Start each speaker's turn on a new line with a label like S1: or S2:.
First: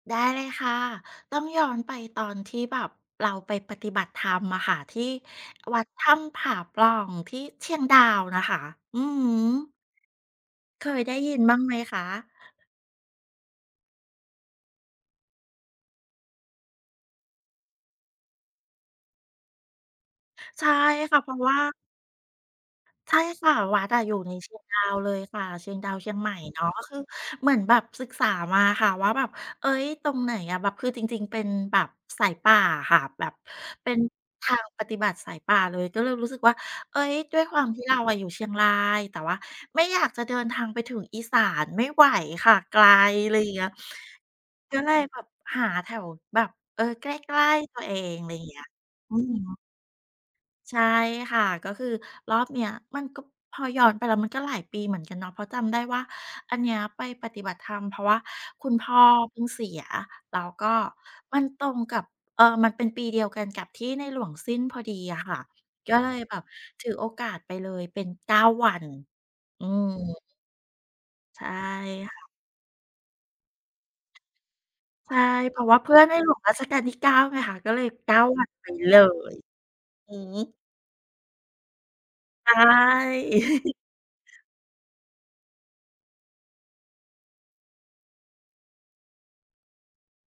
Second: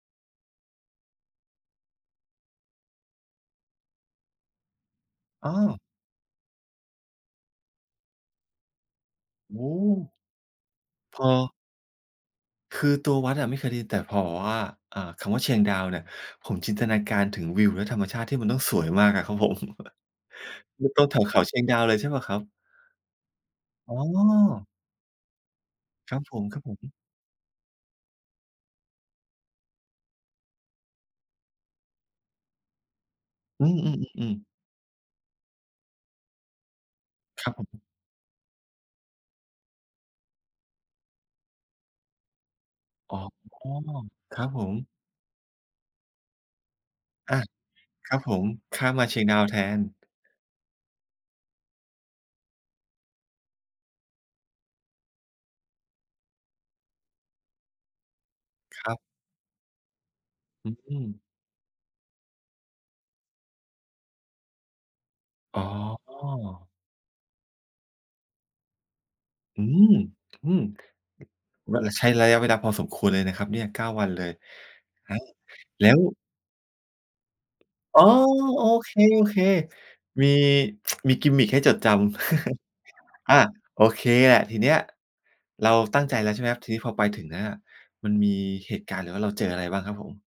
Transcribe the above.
S1: ได้เลยค่ะ ต้องย้อนไปตอนที่แบบเราไปปฏิบัติธรรมอะค่ะที่
S2: อ
S1: ว
S2: า
S1: ัดถ้ำผาปล่อง ที่เชียงดาวนะคะ อือฮ
S2: โอ
S1: ึ
S2: ้
S1: เคยได้
S2: อ
S1: ยิน
S2: า
S1: บ้างไหมคะ?
S2: คือตัววัดอะไม่เคยได้ยิน แต่พอบอกว่า อ่า คำว่าเชียงดาวเนี่ย ผมจินตนาการถึงวิวและธรรมชาติที่มันต้องสวยมากอะครับผม
S1: ใช่
S2: อยู่ตรง
S1: ค
S2: แ
S1: ่
S2: ถ
S1: ะ
S2: ว
S1: เพ
S2: เ
S1: ร
S2: ข
S1: าะ
S2: า
S1: ว
S2: เช
S1: ่
S2: ียง
S1: า
S2: ดาวเลยใช่เปล่าครับ?
S1: ใช่ค่ะ วัด
S2: อ๋
S1: อ
S2: อ
S1: ะอยู่ในเชียงดาวเลยค่ะ เชียงดาว เชี
S2: ค
S1: ย
S2: ร
S1: ง
S2: ับ
S1: ใหม่
S2: ผ
S1: เนาะ ก
S2: ม
S1: ็ค
S2: ๆ
S1: ือเหมือนแบบศึกษามาค่ะว่าแบบ เอ๊ย ตรงไหนอะ แบบคือจริง ๆ เป็นแบบสายป่าอะค่ะ แบบ
S2: อื
S1: เป็น
S2: ม ๆ ๆ ๆ
S1: ทางปฏิบัติสายป่าเลย ก็เลยรู้สึกว่า เอ๊ย ด้ว
S2: ค
S1: ย
S2: รับ
S1: ค
S2: ผ
S1: วามท
S2: ม
S1: ี่เราอะอยู่เชียงราย แต่ว่าไม่อยากจะเดินทางไปถึงอีสานไม่ไหวค่ะไกล
S2: อ๋อ
S1: อะไรอย่างเงี้ย
S2: ครับผม
S1: ก็เลยแบบหาแถวแบบ เออ ใก
S2: อ
S1: ล
S2: า
S1: ้ ๆ ตัวเอ
S2: ค
S1: ง
S2: รับ
S1: อะไ
S2: ผ
S1: รอย่า
S2: ม
S1: งเงี้ย
S2: ข้ามมา
S1: อ
S2: เ
S1: ื
S2: ชี
S1: อ
S2: ยงด
S1: ฮ
S2: าว
S1: ึ
S2: แทน
S1: ใช่ค่ะ ก็คือรอบเนี้ยมันก็ พอย้อนไปแล้วมันก็หลายปีเหมือนกันเนาะ เพราะจำได้ว่าอันเนี้ยไปปฏิบัติธรรม เพราะว่าคุณ
S2: ค
S1: พ
S2: รั
S1: ่อ
S2: บ
S1: เพิ่งเสีย แล้วก
S2: อ
S1: ็
S2: ืม
S1: มันตรงกับ เออ มันเป็นปีเดียวกันกับที่ในหลวงสิ้นพอดีอะค่ะ
S2: อ๋
S1: ก็เลยแบบ
S2: อ
S1: ถือโอกาสไปเลยเป็น 9 วัน
S2: อ
S1: อ
S2: ื
S1: ื
S2: ม
S1: ม
S2: อืม
S1: ใช่
S2: ล ใช้
S1: ค่ะ
S2: ระยะเวลาพอสมควรเลยนะครับเนี่ย 9 วันเลย
S1: ใ
S2: อ
S1: ช
S2: า
S1: ่ เพราะว่า
S2: แล
S1: เ
S2: ้
S1: พื่
S2: ว
S1: อในหลวงรัชกาลที่ 9 ไงคะ ก็เลย
S2: อ๋อ
S1: 9 วัน
S2: โอ
S1: ไป
S2: เ
S1: เลย
S2: ค
S1: อื
S2: ๆ มี
S1: ม
S2: มี กิมมิก ให้จดจำ
S1: ใช
S2: อ
S1: ่
S2: า โอเคแหละ ทีเนี้ยเราตั้งใจแล้ว ใช่ไหมครับ ทีนี้พอไปถึงแล้วเนี่ย มันมีเหตุการณ์ หรือว่าเราเจออะไรบ้างครับผม?